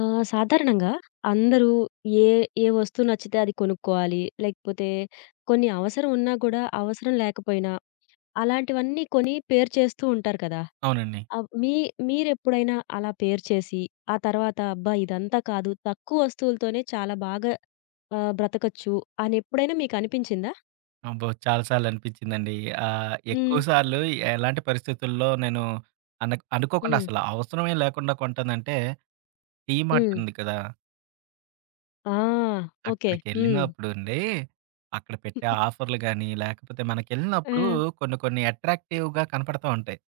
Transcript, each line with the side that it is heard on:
left: సాధారణంగా అందరూ ఏ, ఏ వస్తువు నచ్చితే అది కొనుక్కోవాలి. లేకపోతే కొన్ని అవసరం ఉన్నా కూడా, అవసరం లేకపోయినా అలాంటివన్నీ కొని పేరు చేస్తూ ఉంటారు కదా!
right: అవునండి.
left: ఆహ్, మీ మీరెప్పుడైనా అలా పేరు చేసి, ఆ తర్వాత అబ్బా! ఇదంతా కాదు తక్కువ వస్తువులతోనే చాలా బాగా బ్రతకచ్చు అని ఎప్పుడైనా మీకనిపించిందా?
right: అబ్బో! చాలా సార్లు అనిపించిందండి. ఎక్కువ
left: హ్మ్.
right: సార్లు ఎలాంటి పరిస్థితుల్లో నేను అనుకోకుండా
left: హ్మ్.
right: అసలు అవసరమే లేకుండా కొంటానంటే డీమార్ట్
left: హ్మ్.
right: ఉంది కదా!
left: ఆ! ఓకే. హ్మ్.
right: అక్కడికెళ్ళినప్పుడండి అక్కడ పెట్టే ఆఫర్‌లు గాని, లేకపోతే
left: ఆ!
right: మనకెళ్ళినప్పుడు కొన్ని కొన్ని అట్రాక్టివ్‌గా కనపడతా ఉంటాయి.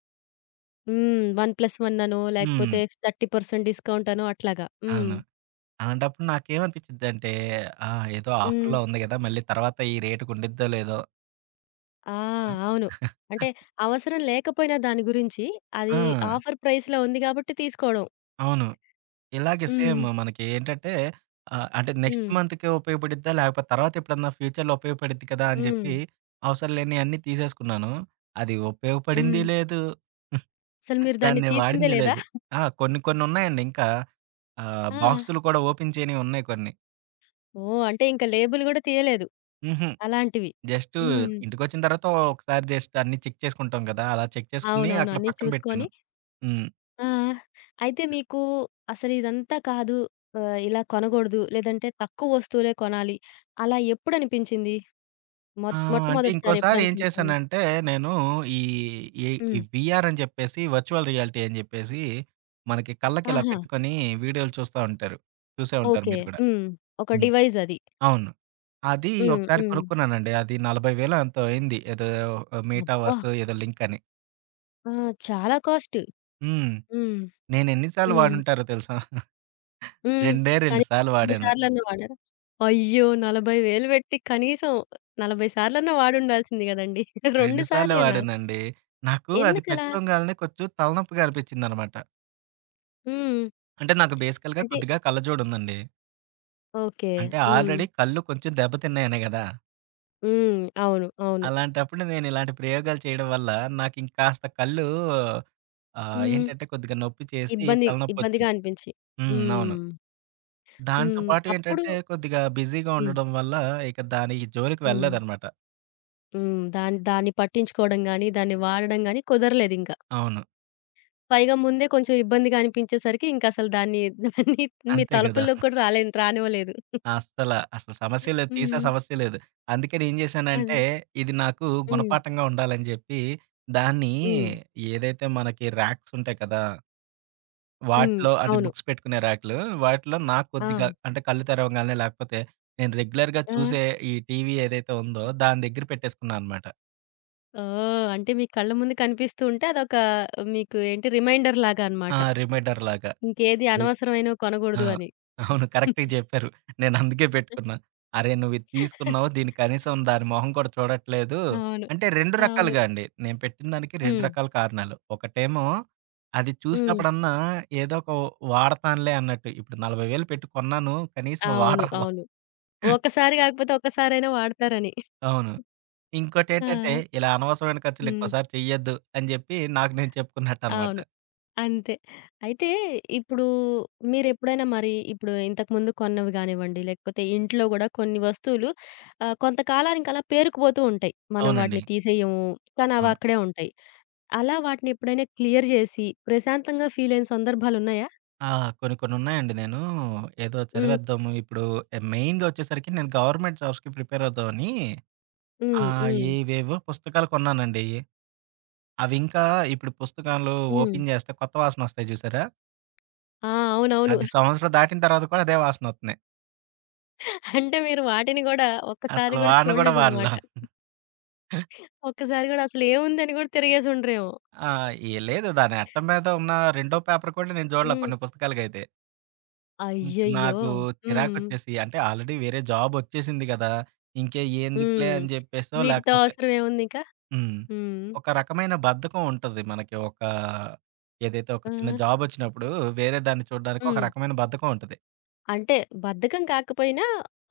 left: హ్మ్. 1+1 అనో
right: హ్మ్.
left: లేకపోతే 30% డిస్కౌంట్ అనో అట్లాగా. హ్మ్.
right: అవును. అలాంటప్పుడు నాకేమనిపించిద్దంటే ఆ! ఏదో
left: హ్మ్.
right: ఆఫర్‌లో ఉంది కదా! మళ్ళీ తర్వాత ఈ రేటుకుండిద్దో లేదో.
left: ఆ!
right: ఆ!
left: అవును. అంటే అవసరం లేకపోయినా దాని గురించి అది
right: ఆ!
left: ఆఫర్ ప్రైస్‌లో ఉంది గాబట్టి తీసుకోవడం.
right: అవును. ఇలాగే సేమ్
left: హ్మ్.
right: మనకి ఏంటంటే అంటే నెక్స్ట్
left: హ్మ్.
right: మంత్‌కే ఉపయోగపడిద్దా? లేకపోతే తర్వాత ఎప్పుడన్నా ఫ్యూచర్‌లో ఉపయోగపడిద్ది కదా! అని
left: హ్మ్.
right: చెప్పి అవసరం లేనియన్నీ తీసేసుకున్నాను. అది ఉపయోగపడింది
left: హ్మ్.
right: లేదు.
left: అసలు మీరు దాన్ని
right: దాన్ని
left: తీసిందే
right: వాడింది
left: లేదా?
right: లేదు. ఆ! కొన్ని కొన్ని ఉన్నాయండి ఇంకా.
left: ఆ!
right: బాక్సులు కూడా ఓపెన్ చేయనివి ఉన్నాయి కొన్ని.
left: ఓహ్! అంటే ఇంక లేబుల్ గూడా తీయలేదు.
right: హుహు.
left: అలాంటివి.
right: జస్ట్
left: హ్మ్.
right: ఇంటికొచ్చిన తర్వాత ఒకసారి జస్ట్ అన్నీ చెక్ చేసుకుంటాం కదా! అలా చెక్ చేసుకొని
left: అవునవును.
right: అక్కడ
left: అన్నీ
right: పక్కన పెట్టాను.
left: చూసుకొని
right: హ్మ్.
left: ఆ! అయితే మీకు అసలు ఇదంతా కాదు ఇలా కొనగూడదు. లేదంటే తక్కువ వస్తువులే కొనాలి. అలా ఎప్పుడనిపించింది? మొ
right: ఆ! అంటే
left: మొట్టమొదటిసారి
right: ఇంకోసారి ఏం
left: ఎప్పుడనిపించింది?
right: చేశానంటే, నేను ఈ ఈ ఈ
left: హ్మ్.
right: వీఆర్ అని చెప్పేసి వర్చువల్ రియాలిటీ అని చెప్పేసి, మనకి కళ్ళకి ఇలా
left: ఆహా!
right: పెట్టుకొని వీడియోలు చూస్తా ఉంటారు. చూసే ఉంటారు
left: ఓకే.
right: మీరు కూడా.
left: హ్మ్. ఒక
right: హ్మ్.
left: డివైస్ అది.
right: అవును. అది
left: హ్మ్.
right: ఒకసారి
left: హ్మ్.
right: కొనుక్కున్నానండి. అది 40,000 ఎంతో అయింది. ఏదో
left: అబ్బా!
right: మెటావర్స్ ఏదో లింక్ అని.
left: ఆ! చాలా కాస్ట్.
right: హ్మ్.
left: హ్మ్.
right: నేను ఎన్ని సార్లు
left: హ్మ్.
right: వాడుంటారో తెలుసా?
left: హ్మ్.
right: రెండే 2
left: కానీ
right: సార్లు
left: 40
right: వాడాను.
left: సార్లన్నా వాడారా? అయ్యో! 40,000 పెట్టి కనీసం 40 సార్లన్నా వాడుండాల్సింది గదండీ! 2
right: 2 సార్లే
left: సార్లేనా?
right: వాడానండి. నాకు అది
left: ఎందుకలా?
right: పెట్టుకోగాలనే కొంచెం తలనొప్పిగా అనిపించిందనమాట.
left: హ్మ్.
right: అంటే నాకు బేసికల్‌గా
left: అంటే
right: కొద్దిగా కళ్ళజోడు ఉందండి.
left: ఓకే.
right: అంటే
left: హ్మ్.
right: ఆల్రెడీ కళ్ళు కొంచెం దెబ్బతిన్నాయనే గదా!
left: హ్మ్. అవును. అవును.
right: అలాంటప్పుడు నేనిలాంటి ప్రయోగాలు చేయడం వల్ల నాకింకాస్త కళ్ళు
left: హ్మ్.
right: ఏంటంటే కొద్దిగా నొప్పి చేసి
left: ఇబ్బంది ఇబ్బందిగా
right: తలనొప్పొచ్చింది.
left: అనిపించి.
right: హ్మ్. అవును.
left: హ్మ్.
right: దాంతో
left: హ్మ్.
right: పాటు
left: అప్పుడు
right: ఏంటంటే కొద్దిగా బిజీగా
left: హ్మ్.
right: ఉండడం వల్ల ఇక దాని జోలికి
left: హ్మ్.
right: వెళ్ళలేదనమాట.
left: హ్మ్. దాన్ని దాన్ని పట్టించుకోవడం గాని, దాన్ని వాడడం గాని కుదరలేదింక.
right: అవును.
left: పైగా ముందే కొంచెం ఇబ్బందిగా అనిపించేసరికి ఇంకసలు దాన్ని దాన్ని మీ
right: అంతే గదా!
left: తలుపుల్లోకి కూడా రాలేను రానివ్వలేదు.
right: అసలు సమస్య లేదు. తీసే
left: హ్మ్.
right: సమస్య లేదు. అందుకే నేనేం
left: అదే.
right: జేశానంటే ఇది నాకు
left: హ్మ్.
right: గుణపాఠంగా ఉండాలని జెప్పి దాన్ని
left: హ్మ్.
right: ఏదైతే మనకి రాక్సుంటాయి కదా!
left: హ్మ్.
right: వాటిలో అంటే
left: అవును.
right: బుక్స్ పెట్టుకునే ర్యాకులు. వాటిలో నాకు
left: ఆ!
right: కొద్దిగా అంటే కళ్ళు తెరవంగాల్నే లేకపోతే నేను రెగ్యులర్‌గా
left: ఆ!
right: చూసే ఈ టీవీ ఏదైతే ఉందో దాని దగ్గర పెట్టేసుకున్నా అనమాట.
left: ఓహ్! అంటే మీ కళ్ళ ముందు కనిపిస్తూ ఉంటే అదొక మీకు ఏంటి రిమైండర్‌లాగా అన్నమాట.
right: ఆ! రిమైండర్ లాగా.
left: ఇంకేది
right: అయి
left: అనవసరమైనవి
right: ఆ!
left: కొనగూడదు అని.
right: అవును. కరెక్ట్‌గా జెప్పారు. నేను అందుకే పెట్టుకున్నా. అరే! నువ్విది తీసుకున్నావు దీన్ని కనీసం దాని మొహం కూడా చూడట్లేదు.
left: అవును.
right: అంటే 2
left: అవును.
right: రకాలుగా అండి. నేను పెట్టిన దానికి 2
left: హ్మ్.
right: రకాల కారణాలు. ఒకటేమో అది
left: హ్మ్.
right: చూసినప్పుడన్నా ఏదో ఒక వాడతానులే అన్నట్టు. ఇప్పుడు 40,000 పెట్టి కొన్నాను. కనీసం
left: అవును.
right: వాడరా బాబు
left: అవును. ఒక్కసారి గాకపోతే ఒక్కసారైనా వాడతారని.
right: అవును.
left: ఆ!
right: ఇంకోటేంటంటే, ఇలా అనవసరమైన ఖర్చులు
left: హ్మ్.
right: ఇంకోసారి చెయ్యొద్దు అని జెప్పి నాకు నేను చెప్పుకున్నట్టనమాట.
left: అవును. అంతే. అయితే ఇప్పుడు మీరెప్పుడైనా మరి ఇప్పుడు ఇంతకుముందు కొన్నవి గానివ్వండి, లేకపోతే ఇంట్లో గూడా కొన్ని వస్తువులు కొంతకాలానికి అలా పేరుకుపోతూ ఉంటాయి. మనం
right: అవునండి.
left: వాటిని తీసేయము. కానీ
right: అవును.
left: అవక్కడే ఉంటాయి. అలా వాటిని ఎప్పుడైనా క్లియర్ జేసి ప్రశాంతంగా ఫీలయిన సందర్భాలున్నాయా?
right: ఆ! కొన్ని కొన్నున్నాయండి నేను ఏదో
left: హ్మ్.
right: చదివేద్దాము ఇప్పుడు మెయిన్‌గా వచ్చేసరికి నేను గవర్నమెంట్ జాబ్స్‌కి ప్రిపేర్ అవుదామని
left: హ్మ్. హ్మ్.
right: ఏవేవో పుస్తకాలు కొన్నానండి. అవింకా ఇప్పుడు పుస్తకాలు
left: హ్మ్.
right: ఓపెన్ జేస్తే కొత్త వాసనొస్తాయి జూసారా?
left: ఆ! అవునవును.
right: అది సంవత్సరం దాటిన తర్వాత కూడా అదే వాసనొస్తున్నాయి.
left: అంటే మీరు వాటిని గూడా ఒక్కసారి
right: అసలు
left: గూడా
right: వాడను గూడా
left: చూడలేదనమాట.
right: వాడలా.
left: ఒక్కసారి గూడా అసలేముందని గూడా తిరిగేసుండరేమో.
right: ఆ! ఏ లేదు దాని అట్ట మీద ఉన్న రెండో పేపర్ కూడా నేను జూడలా
left: హ్మ్.
right: కొన్ని పుస్తకాలకైతే. ఇంక
left: అయ్యయ్యో!
right: నాకు
left: హ్మ్.
right: చిరాకొచ్చేసి అంటే ఆల్రెడీ వేరే జాబొచ్చేసింది గదా! ఇంకే ఎందుకులే
left: హ్మ్.
right: అని జెప్పేసో
left: వీటితో
right: లేకపోతే
left: అవసరం ఏముందిక?
right: హ్మ్.
left: హ్మ్.
right: ఒక రకమైన బద్ధకం ఉంటది మనకి. ఒక ఏదైతే ఒక
left: ఆ!
right: చిన్న జాబొచ్చినప్పుడు వేరే దాన్ని చూడడానికి ఒక
left: హ్మ్.
right: రకమైన బద్ధకం ఉంటది.
left: అంటే బద్ధకం కాకపోయినా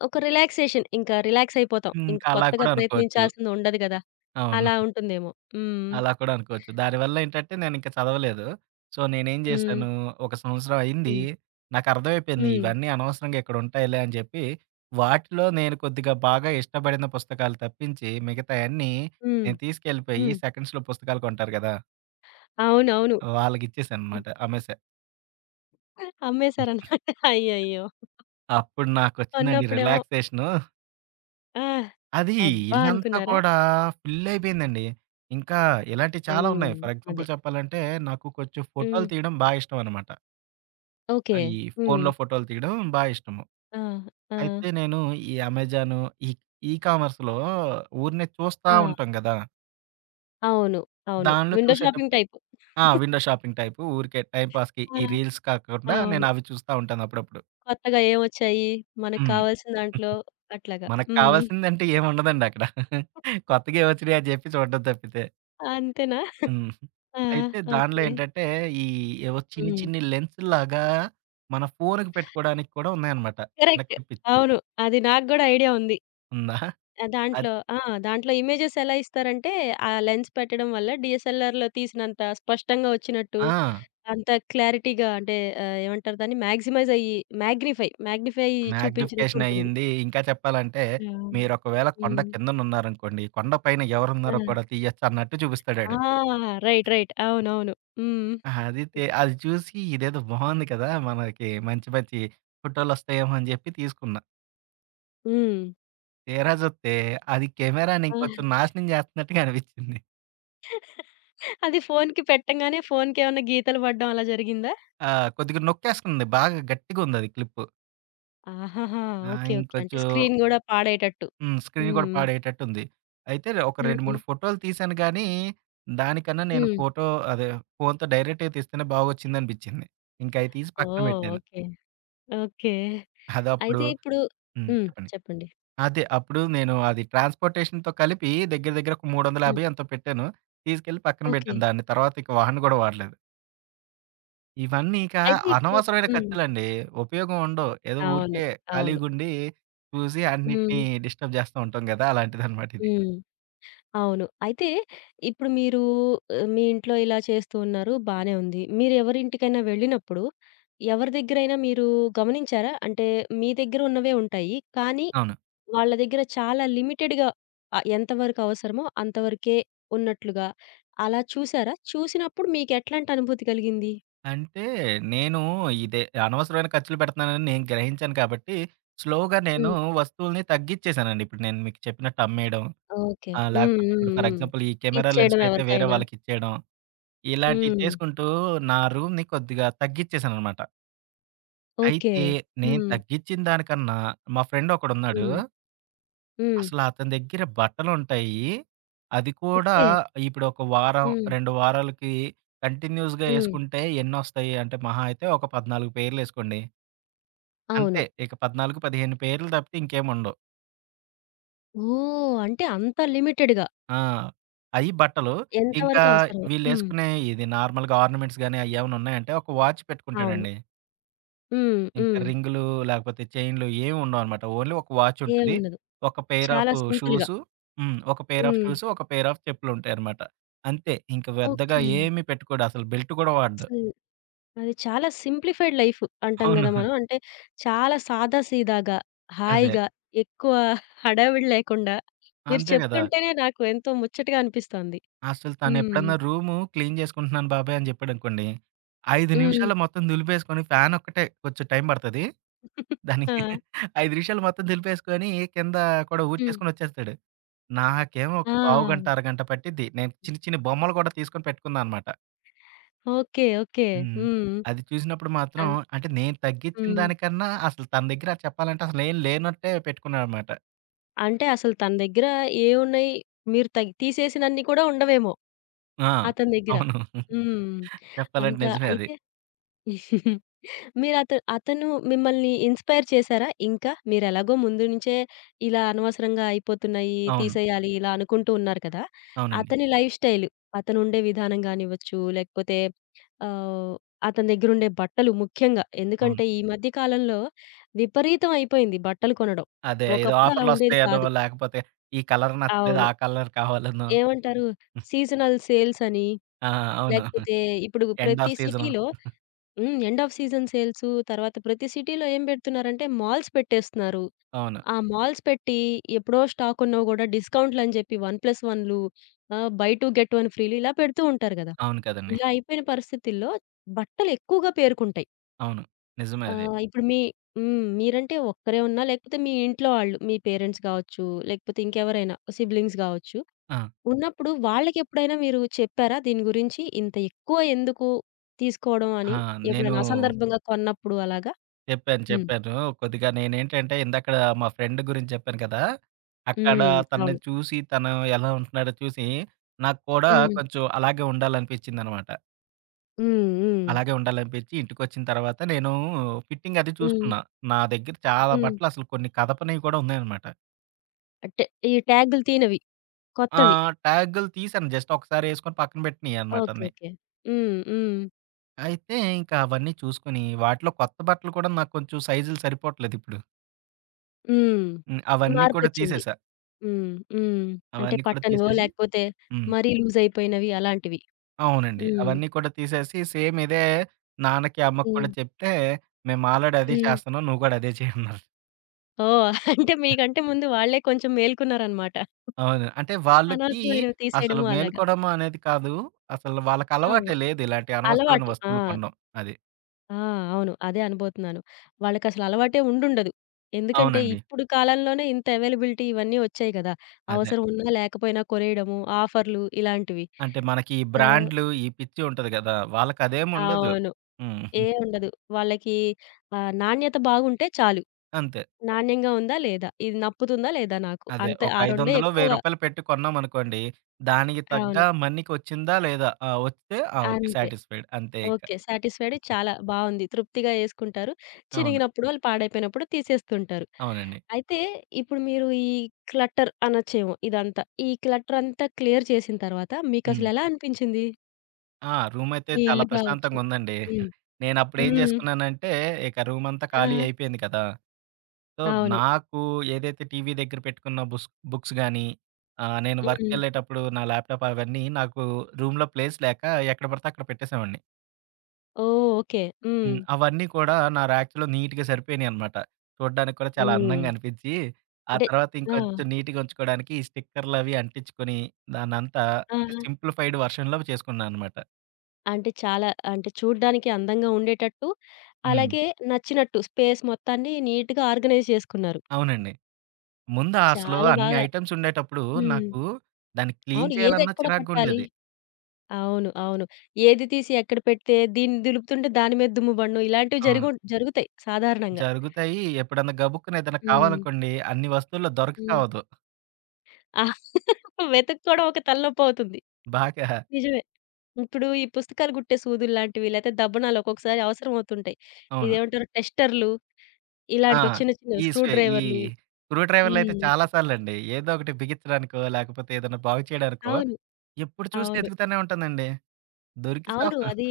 left: ఒక రిలాక్సేషన్. ఇంకా రిలాక్స్ అయిపోతాం. ఇంక
right: ఇంక అలా
left: కొత్తగా
right: కూడా అనుకోవచ్చు.
left: ప్రయత్నించాల్సింది ఉండదు గదా!
right: అవును.
left: అలా ఉంటుందేమో. హ్మ్.
right: అలా కూడా అనుకోవచ్చు. దానివల్ల ఏంటంటే నేనింక చదవలేదు. సో, నేనేం
left: హ్మ్.
right: జేశాను, ఒక సంవత్సరం అయింది.
left: హ్మ్.
right: నాకర్థమైపోయింది
left: హ్మ్.
right: ఇవన్నీ అనవసరంగా ఇక్కడుంటాయిలే అని జెప్పి, వాటిలో నేను కొద్దిగా బాగా ఇష్టపడిన పుస్తకాలు తప్పించి, మిగతాయన్నీ
left: హ్మ్.
right: నేను తీసుకెళ్ళిపోయి
left: హ్మ్.
right: సెకండ్స్‌లో పుస్తకాలు కొంటారు గదా!
left: అవునవును.
right: వాళ్ళకిచ్చేశాననమాట. అమ్మేశా.
left: అమ్మేసారనమాట. అయ్యయ్యో!
right: అప్పుడు నాకొచ్చిందండి
left: కొన్నప్పుడేమో
right: రిలాక్సేషను.
left: ఆ!
right: అది
left: అబ్బా!
right: ఇల్లంతా
left: అనుకున్నారా?
right: కూడా ఫుల్ అయిపోయిందండి. ఇంకా ఇలాంటియి చాలా
left: హ్మ్.
right: ఉన్నాయి. ఫర్
left: అదే.
right: ఎగ్జాంపుల్ చెప్పాలంటే, నాకు కొంచెం ఫోటోలు
left: హ్మ్.
right: తీయడం బా ఇష్టమనమాట.
left: ఓకే.
right: ఈ
left: హ్మ్.
right: ఫోన్‌లో ఫోటోలు తీయడం బా ఇష్టము.
left: ఆ! ఆ!
right: అయితే నేను ఈ అమెజాను, ఈ ఈ కామర్స్‌లో ఊరినే చూస్తా
left: ఆ!
right: ఉంటాం గదా!
left: అవును. అవును.
right: దానిలో
left: విండో షాపింగ్
right: చూసేటప్పుడు
left: టైపు.
right: ఆ! విండో షాపింగ్ టైపు ఊరికే టైమ్ పాస్‌కి
left: ఆ!
right: ఈ రీల్స్ కాకుండా
left: అవును.
right: నేను అవి చూస్తా ఉంటాను అప్పుడప్పుడు.
left: కొత్తగా ఏమొచ్చాయి? మనకు
right: హ్మ్.
left: కావాల్సిన దాంట్లో అట్లాగా.
right: మనకు
left: హ్మ్.
right: కావాల్సిందంటే ఏముండదండి అక్కడ. కొత్తగా ఏవొచ్చినాయి అని చెప్పి చూడడం తప్పితే.
left: అంతేనా?
right: హ్మ్.
left: ఆ!
right: అయితే దానిలో
left: ఓకే.
right: ఏంటంటే ఈ ఏవో చిన్ని
left: హ్మ్.
right: చిన్ని లెన్సుల్లాగా మన ఫోన్‌కి పెట్టుకోవడానికి కూడా ఉన్నాయన్నమాట. చిన్న
left: కరెక్ట్.
right: క్లిప్ ఇచ్చి.
left: అవును. అది నాకు గూడా ఐడియా ఉంది.
right: ఉందా? అది
left: దాంట్లో ఆ! దాంట్లో ఇమేజెస్ ఎలా ఇస్తారంటే, ఆ లెన్స్ పెట్టడం వల్ల డీఎస్ఎల్ఆర్‌లో తీసినంత స్పష్టంగా వచ్చినట్టు,
right: ఆ!
left: అంత క్లారిటీగా అంటే ఏమంటారు దాన్ని? మాగ్జిమైజ్ అయ్యి మాగ్నిఫై చూపించినట్టు
right: మాగ్నిఫికేషన్
left: ఉంటుంది.
right: అయ్యింది. ఇంకా చెప్పాలంటే
left: యాహ్!
right: మీరొకవేళ కొండ
left: హ్మ్.
right: కిందనున్నారనుకోండి, కొండ పైన
left: ఆ!
right: ఎవరున్నారో కూడా తీయొచ్చు అన్నట్టు
left: ఆ!
right: చూపిస్తాడాడు.
left: రైట్. రైట్. అవునవును. హ్మ్.
right: ఆహా, అది చూసి ఇదేదో బావుంది కదా! మనకి మంచి మంచి ఫోటోలొస్తాయేమో అని చెప్పి తీసుకున్నా.
left: హ్మ్.
right: తీరా చూత్తే అది కెమెరాని
left: ఆ!
right: ఇంకొంచెం నాశనం చేస్తున్నట్టుగా అనిపించింది.
left: అది ఫోన్‌కి పెట్టంగానే ఫోన్‌కేమన్నా గీతలు పడడం అలా జరిగిందా?
right: ఆ! కొద్దిగా నొక్కేస్తుంది. బాగా గట్టిగుందది క్లిప్పు.
left: ఆహాహా!
right: ఆ!
left: ఓకే. ఓకే. అంటే
right: ఇంకొంచెం
left: స్క్రీన్ గూడా పాడయ్యేటట్టు.
right: హ్మ్. స్క్రీన్ గూడా
left: హ్మ్.
right: పాడేటట్టుంది. అయితే ఒక 2,
left: హ్మ్.
right: 3 ఫోటోలు తీశాను గానీ, దానికన్నా నేను
left: హ్మ్.
right: ఫోటో అదే ఫోనుతో డైరెక్ట్‌గా తీస్తేనే బాగొచ్చిందనిపిచ్చింది. ఇంక అయి తీసి పక్కన
left: ఓహ్!
right: బెట్టాను.
left: ఓకే. ఓకే.
right: అదప్పుడు
left: అయితే ఇప్పుడు
right: హ్మ్.
left: హ్మ్.
right: చెప్పండి.
left: చెప్పండి.
right: అదే అప్పుడు నేను అది ట్రాన్స్‌పోర్టేషన్‌తో కలిపి దగ్గర దగ్గర ఒక
left: హ్మ్.
right: 350 ఎంతో పెట్టాను. తీసుకెళ్ళి పక్కన
left: ఓకే.
right: బెట్టాను. దాన్ని తర్వాత ఇక వాడను గూడా వాడలేదు. ఇవన్నీ ఇక
left: అయితే ఇప్పుడు
right: అనవసరమైన
left: హ్మ్.
right: ఖర్చులండి. ఉపయోగం ఉండవు. ఏదో
left: అవును.
right: ఊరికే
left: అవును.
right: ఖాళీగుండి చూసి
left: హ్మ్.
right: అన్నిటిని డిస్టర్బ్ జేస్తా ఉంటాం గదా! అలాంటిదనమాట ఇది.
left: హ్మ్. అవును. అయితే ఇప్పుడు మీరు మీ ఇంట్లో ఇలా చేస్తూ ఉన్నారు. బానే ఉంది. మీరెవరింటికైనా వెళ్ళినప్పుడు ఎవరి దగ్గరైనా మీరు గమనించారా? అంటే మీ దగ్గర ఉన్నవే ఉంటాయి. కానీ
right: అవును.
left: వాళ్ళ దగ్గర చాలా లిమిటెడ్‌గా ఎంతవరకు అవసరమో అంతవరకే ఉన్నట్లుగా అలా చూసారా? చూసినప్పుడు మీకెట్లాంటి అనుభూతి కలిగింది?
right: అంటే నేను ఇదే అనవసరమైన ఖర్చులు పెడుతున్నానని నేను గ్రహించాను కాబట్టి, స్లోగా నేను
left: హ్మ్.
right: వస్తువుల్ని తగ్గిచ్చేసానండి. ఇప్పుడు నేను మీకు చెప్పినట్టు అమ్మేయడం,
left: ఓకే. హ్మ్.
right: లేకపోతే ఇప్పుడు
left: హ్మ్.
right: ఫర్
left: హ్మ్.
right: ఎగ్జాంపుల్ ఈ కెమెరా
left: ఇచ్చేయడం
right: లెన్స్‌నైతే వేరే
left: ఎవరికైనా.
right: వాళ్ళకిచ్చేయడం, ఇలాంటివి
left: హ్మ్.
right: చేసుకుంటూ నా రూమ్‌ని కొద్దిగా తగ్గిచ్చేసాననమాట.
left: ఓకే.
right: అయితే నేను
left: హ్మ్.
right: తగ్గిచ్చిన దానికన్నా మా ఫ్రెండ్ ఒకడున్నాడు
left: హ్మ్. హ్మ్.
right: అతని దగ్గర బట్టలుంటాయి. అది కూడా
left: ఓకే.
right: ఇప్పుడు ఒక వారం,
left: హ్మ్.
right: 2 వారాలకి కంటిన్యూస్‌గా
left: హ్మ్.
right: యేసుకుంటే ఎన్నొస్తాయి అంటే మహా అయితే ఒక 14 పేర్లేసుకోండి.
left: అవును.
right: అంతే. ఇక 14, 15 పేర్లు తప్పితే ఇంకేముండవు.
left: ఓహ్! అంటే అంత లిమిటెడ్‌గా
right: ఆ! అయి బట్టలు. ఇంకా
left: ఎంతవరకు అవసరమో. హ్మ్.
right: వీళ్ళేసుకునే ఇది నార్మల్‌గా ఆర్నమెంట్స్ గాని అయ్యేమన్నా ఉన్నాయంటే ఒక వాచ్
left: అవును.
right: పెట్టుకుంటాడండి.
left: హ్మ్.
right: ఇంకా
left: హ్మ్.
right: రింగులు లేకపోతే చైన్‌లు ఏమి ఉండవనమాట. ఓన్లీ ఒక వాచ్ ఉంటది.
left: ఏముండదు.
right: ఒక పెయిర్
left: చాలా
right: ఆఫ్
left: సింపుల్‌గా.
right: షూస్ హ్మ్. ఒక పెయిర్ ఆఫ్
left: హ్మ్.
right: షూస్, ఒక పెయిర్ ఆఫ్ చెప్పులుంటాయనమాట. అంతే. ఇంక పెద్దగా
left: ఓకే.
right: ఏమి పెట్టుకోడు. అసలు బెల్ట్ కూడా వాడడు.
left: అసలు అది చాలా సింప్లిఫైడ్ లైఫ్ అంటాం
right: అవును.
left: గదా మనం. అంటే చాలా సాదా సీదాగా,
right: అదే.
left: హాయిగా, ఎక్కువ హడావిడి లేకుండా మీరు
right: అంతే గదా!
left: చెప్తుంటేనే నాకు ఎంతో ముచ్చటగా అనిపిస్తోంది.
right: అసలు
left: హ్మ్.
right: తనెప్పుడన్నా రూము క్లీన్ చేసుకుంటున్నాను బాబాయ్ అని చెప్పాడనుకోండి. 5
left: హ్మ్.
right: నిమిషాల్లో మొత్తం దులిపేసుకొని ఫ్యాన్ ఒక్కటే కొంచెం టైం పడతది. దానికి
left: ఆ!
right: 5 నిమిషాలు మొత్తం దులిపేసుకొని కింద కూడా
left: హ్మ్.
right: ఊడ్చేసుకొని వచ్చేస్తాడు. నాకేమో
left: ఆ!
right: ఒక పావుగంట, అరగంట పట్టిద్ది. నేను చిన్ని, చిన్ని బొమ్మలు కూడా తీసుకొని పెట్టుకున్నాననమాట.
left: ఓకే. ఓకే.
right: హ్మ్.
left: హ్మ్.
right: అది చూసినప్పుడు మాత్రం
left: అన్
right: అంటే నేను తగ్గిచ్చిన
left: హ్మ్.
right: దానికన్నా అసలు తన దగ్గర చెప్పాలంటే అసలేం లేనట్టే పెట్టుకున్నాననమాట.
left: అంటే అసలు తన దగ్గర ఏవున్నాయి? మీరు తీసేసినన్ని కూడా ఉండవేమో
right: ఆ!
left: అతని దగ్గర.
right: అవును.
left: హ్మ్.
right: చెప్పాలంటే
left: అంత
right: నిజమే అది.
left: అయితే అతను మిమ్మల్ని ఇన్‌స్పైర్ చేసారా ఇంకా? మీరెలాగో ముందు నుంచే ఇలా అనవసరంగా అయిపోతున్నాయి,
right: అవును.
left: తీసేయాలి ఇలా అనుకుంటూ ఉన్నారు కదా!
right: అవునండి.
left: అతని లైఫ్ స్టైల్, అతనుండే విధానం గానివ్వచ్చు, లేకపోతే ఆహ్, అతని దగ్గరుండే బట్టలు ముఖ్యంగా.
right: అవును.
left: ఎందుకంటే ఈ మధ్య కాలంలో విపరీతం అయిపోయింది బట్టలు కొనడం.
right: అదే ఏదో
left: ఒకప్పుడు అలా ఉండేది
right: ఆఫర్‌లొస్తాయనో,
left: కాదు.
right: లేకపోతే ఈ కలర్ నచ్చలేదు,
left: అవును.
right: ఆ కలర్ కావాలనో
left: ఏమంటారు సీజనల్ సేల్స్ అని,
right: ఆ! అవును.
left: లేకపోతే ఇప్పుడు
right: ఎండ్
left: ప్రతి
right: ఆఫ్ సీజను.
left: సిటీలో హ్మ్. ఎండ్ ఆఫ్ సీజన్ సేల్సు, తర్వాత ప్రతి సిటీలో ఏం పెడుతున్నారంటే మాల్స్ పెట్టేస్తున్నారు.
right: అవును.
left: ఆ మాల్స్ పెట్టి ఎప్పుడో స్టాక్ ఉన్నవి గూడా డిస్కౌంట్‌లని జెప్పి 1+1లు బై 2 గెట్ 1 ఫ్రీ‌లు ఇలా పెడుతూ ఉంటారు గదా!
right: అవును కదండీ!
left: ఇలా అయిపోయిన పరిస్థితుల్లో బట్టలు ఎక్కువగా పేరుకుంటాయి.
right: అవును. నిజమే అది.
left: ఇప్పుడు మీ హ్మ్. మీరంటే ఒక్కరే ఉన్నా లేకపోతే మీ ఇంట్లో వాళ్ళు మీ పేరెంట్స్ గావచ్చు, లేకపోతే ఇంకెవరైనా సిబ్లింగ్స్ గావచ్చు,
right: ఆ!
left: ఉన్నప్పుడు వాళ్ళకెప్పుడైనా మీరు చెప్పారా దీని గురించి? ఇంత ఎక్కువ ఎందుకు తీసుకోవడం అని
right: ఆ! నేను
left: ఎప్పుడైనా అసందర్భంగా కొన్నప్పుడు అలాగా?
right: చెప్పాను.
left: హ్మ్.
right: చెప్పాను. కొద్దిగా నేనేంటంటే ఇందాకడ మా ఫ్రెండ్ గురించి చెప్పాను కదా! అక్కడ
left: హ్మ్.
right: తనని
left: అవును.
right: చూసి తను ఎలా ఉంటున్నాడో చూసి నాకు కూడా
left: హ్మ్.
right: కొంచెం అలాగే ఉండాలనిపించిందనమాట.
left: హ్మ్. హ్మ్.
right: అలాగే ఉండాలనిపించి ఇంటికొచ్చిన తర్వాత నేను ఫిట్టింగ్ అది
left: హ్మ్.
right: చూసుకున్నా. నా దగ్గర చాలా
left: హ్మ్.
right: బట్టలు అసలు కొన్ని కదపనివి కూడా ఉన్నాయనమాట.
left: అంటే ఈ ట్యాగులు తీనవి.
right: ఆ!
left: కొత్తవి.
right: ట్యాగులు తీశాను. జస్ట్ ఒకసారి యేసుకొని పక్కన పెట్టినియనమాట
left: ఓకే.
right: అన్నీ.
left: ఓకే. హ్మ్. హ్మ్.
right: అయితే ఇంకా అవన్నీ చూసుకొని వాటిలో కొత్త బట్టలు కూడా నాకు కొంచెం సైజులు సరిపోవట్లేదిప్పుడు.
left: హ్మ్.
right: హ్మ్. అవన్నీ కూడా
left: మార్పొచ్చింది.
right: తీసేసా.
left: హ్మ్. హ్మ్. అంటే
right: అవన్నీ కూడా
left: పట్టనివో
right: తీసేసి
left: లేకపోతే
right: హ్మ్.
left: మరీ లూజ్ అయిపోయినవి అలాంటివి.
right: అవునండి.
left: హ్మ్.
right: అవన్నీ కూడా తీసేసి సేమ్ ఇదే నాన్నకి, అమ్మకి
left: హ్మ్.
right: కూడా చెప్తే, "మేము ఆల్రెడీ అదే
left: హ్మ్.
right: చేస్తున్నాం. నువ్వు కూడా అదే చెయ్యి" అన్నారు.
left: ఓహ్! అంటే మీకంటే ముందు వాళ్ళే కొంచెం మేలుకున్నారనమాట.
right: అవును. అంటే వాళ్ళకి
left: అనవసరమైనవి
right: అసలు
left: తీసేయడము అలాగా.
right: మేలుకోవడం అనేది కాదు. అసలు వాళ్ళకి
left: ఆ!
right: అలవాటే లేదు. ఇలాంటి అనవసరమైన
left: అలవాటు. ఆ!
right: వస్తువులు కొనడం. అది.
left: ఆ! అవును. అదే అనబోతున్నాను. వాళ్ళకసలు అలవాటే ఉండుండదు. ఎందుకంటే
right: అవునండి.
left: ఇప్పుడు కాలంలోనే ఇంత అవైలబిలిటీ ఇవన్నీ వచ్చాయి కదా!
right: అదే.
left: అవసరం ఉన్నా లేకపోయినా కొనేయడము, ఆఫర్‌లు ఇలాంటివి.
right: అంటే మనకి ఈ
left: ఆహ్,
right: బ్రాండ్‌లు ఈ పిచ్చి ఉంటది గదా! వాళ్ళకదేం ఉండదు.
left: అవును.
right: హ్మ్.
left: ఏం ఉండదు. వాళ్ళకి నాణ్యత బాగుంటే చాలు.
right: అంతే.
left: నాణ్యంగా ఉందా? లేదా? ఇది నప్పుతుందా? లేదా? నాకు
right: అదే.
left: అంతే
right: ఒక
left: ఆ
right: రూ.
left: రెండే
right: 500 రూ.
left: ఎక్కువ
right: 1000 పెట్టి కొన్నామనుకోండి, దానికి తగ్గ
left: అవును.
right: మనీకొచ్చిందా లేదా? ఆ! వస్తే ఆ! ఓకే.
left: అంతే.
right: సాటిస్ఫైడ్ అంతే ఇక.
left: ఓకే. సాటిస్ఫైడ్ చాలా బావుంది. తృప్తిగా యేసుకుంటారు.
right: అవును.
left: చినిగినప్పుడు వాళ్ళు పాడైపోయినప్పుడు తీసేస్తుంటారు.
right: అవునండి.
left: అయితే ఇప్పుడు మీరు ఈ క్లటర్ అనొచ్చేమో ఇదంతా. ఈ క్లటర్ అంతా క్లియర్ చేసిన తర్వాత
right: హ్మ్.
left: మీకసలెలా అనిపించింది?
right: ఆ! రూమయితే
left: మీ
right: చాలా
left: ఇల్లు గావచ్చు.
right: ప్రశాంతంగుందండి.
left: హ్మ్.
right: నేనప్పుడేం
left: హ్మ్.
right: జేసుకున్నానంటే, ఇక రూమంతా ఖాళీ
left: ఆ!
right: అయిపోయింది కదా! సో,
left: అవును.
right: నాకు ఏదైతే టీవీ దగ్గర పెట్టుకున్న బుక్స్ గానీ, నేను
left: హ్మ్.
right: వర్క్‌కెళ్ళేటప్పుడు నా ల్యాప్‌టాప్ అవన్నీ నాకు రూమ్‌లో ప్లేస్ లేక ఎక్కడ పడితే అక్కడ పెట్టేసేవాడిని.
left: ఓహ్! ఓకే. హ్మ్.
right: హ్మ్. అవన్నీ కూడా నా ర్యాక్స్‌లో నీట్‌గా సరిపోయినియనమాట. చూడ్డానికి కూడా చాలా
left: హ్మ్.
right: అందంగా అనిపిచ్చి, ఆ
left: అంటే
right: తర్వాత
left: ఆ!
right: ఇంకొంచెం నీట్‌గా ఉంచుకోడానికి ఈ స్టిక్కర్‌లవి అంటించుకొని, దాన్నంతా
left: ఆ!
right: అంటే సింప్లిఫైడ్ వర్షన్‌లో చేసుకున్నా అనమాట.
left: అంటే చాలా అంటే చూడ్డానికి అందంగా ఉండేటట్టు,
right: హ్మ్.
left: అలాగే నచ్చినట్టు స్పేస్ మొత్తాన్ని నీట్‌గా ఆర్గనైజ్ చేసుకున్నారు.
right: అవునండి. ముందు అసలు
left: చాలా
right: అన్ని
left: బాగా
right: ఐటెమ్స్ ఉండేటప్పుడు
left: హ్మ్.
right: నాకు దాన్ని క్లీన్
left: అవును.
right: చేయాలన్నా
left: ఏదెక్కడ పెట్టాలి?
right: చిరాగ్గుండేది.
left: అవును. అవును. ఏది తీసి ఎక్కడ పెడితే దీన్ని దులుపుతుంటే దాని మీద దుమ్ము పడడం ఇలాంటివి
right: అవును.
left: జరుగుతాయి సాధారణంగా.
right: జరుగుతాయి. ఎప్పుడన్నా గబుక్కున ఏదైనా
left: హ్మ్.
right: కావాలనుకోండి అన్ని వస్తువుల్లో దొరక
left: హ్మ్.
right: సావదు.
left: ఆ! వెతుక్కోవడం ఒక తలనొప్పవుతుంది.
right: బాగా
left: నిజమే. ఇప్పుడు ఈ పుస్తకాలు గుట్టే సూదుల్లాంటివి లేతే దబ్బనాలు ఒక్కొక్కసారి అవసరం అవుతుంటాయి.
right: అవును.
left: ఇదేమంటారు టెస్టర్‌లు
right: ఆ!
left: ఇలాంటివి చిన్న చిన్నవి స్క్రూ
right: ఈ
left: డ్రైవర్‌లు.
right: స్క్రూ డ్రైవర్‌లయితే
left: హ్మ్.
right: చాలా సార్లండి. ఏదో ఒకటి బిగించడానికో, లేకపోతే ఏదైనా బాగు చేయడానికో
left: అవును.
right: ఎప్పుడు చూసినా
left: అవును.
right: ఎతుకుతానే ఉంటానండి. దొరికి సావ
left: అవును. అది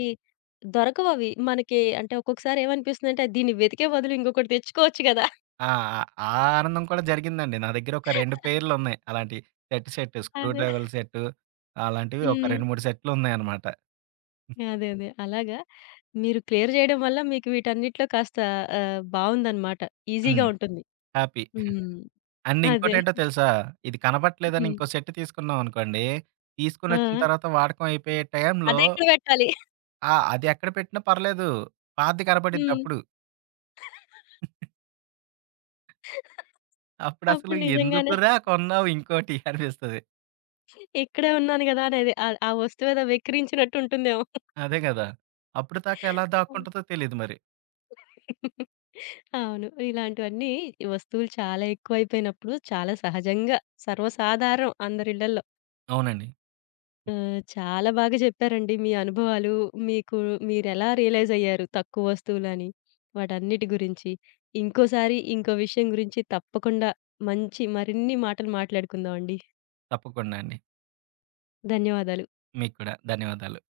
left: దొరకవవి. మనకి అంటే ఒక్కొక్కసారి ఏమనిపిస్తుందంటే దీన్ని వెతికే బదులు ఇంకొకటి తెచ్చుకోవచ్చు గదా!
right: ఆ! ఆ ఆనందం కూడా జరిగిందండి. నా దగ్గర ఒక 2 పెయిర్లున్నాయి. అలాంటి సెట్ సెట్ స్క్రూ
left: అదే.
right: డ్రైవర్‌ల సెట్టు అలాంటివి ఒక
left: హ్మ్.
right: 2, 3 సెట్లున్నాయన్నమాట.
left: అదే. అదే. అలాగా మీరు క్లియర్ జేయడం వల్ల మీకు వీటన్నిటిలో కాస్త బావుందనమాట.
right: హ్మ్.
left: ఈజీగా ఉంటుంది.
right: హ్యాపీ.
left: హ్మ్.
right: అండ్
left: అదే.
right: ఇంకోటేంటో తెలుసా? ఇది కనపట్లేదని
left: హ్మ్.
right: ఇంకో సెట్ తీసుకున్నామనుకోండి,
left: ఆ!
right: తీసుకొనొచ్చిన తర్వాత వాడకం అయిపోయే టైంలో
left: అదెక్కడ పెట్టాలి?
right: ఆ! అది ఎక్కడ పెట్టినా పర్లేదు. పాతది
left: హ్మ్.
right: కనపడిద్దప్పుడు. అప్పుడసలు
left: అప్పుడు నిజంగానే
right: ఎందుకురా కొన్నావు ఇంకోటి అనిపిస్తది.
left: ఇక్కడే ఉన్నాను గదా! అనేది ఆ వస్తువు ఏదో వెక్కిరించినట్టు ఉంటుందేమో.
right: అదే గదా! అప్పటిదాకా ఎలా
left: హ్మ్.
right: దాక్కుంటదో తెలీదు మరి.
left: అవును. ఇలాంటివన్నీ ఈ వస్తువులు చాలా ఎక్కువైపోయినప్పుడు చాలా సహజంగా సర్వసాధారణం అందరిళ్ళల్లో.
right: అవునండి.
left: ఆ! చాలా బాగా చెప్పారండి మీ అనుభవాలు. మీకు మీరెలా రియలైజ్ అయ్యారు తక్కువ వస్తువులని, వాటన్నిటి గురించి. ఇంకోసారి ఇంకో విషయం గురించి తప్పకుండా మంచి మరిన్ని మాటలు మాట్లాడుకుందామండి.
right: తప్పకుండా అండి.
left: ధన్యవాదాలు.
right: మీకు కూడా ధన్యవాదాలు.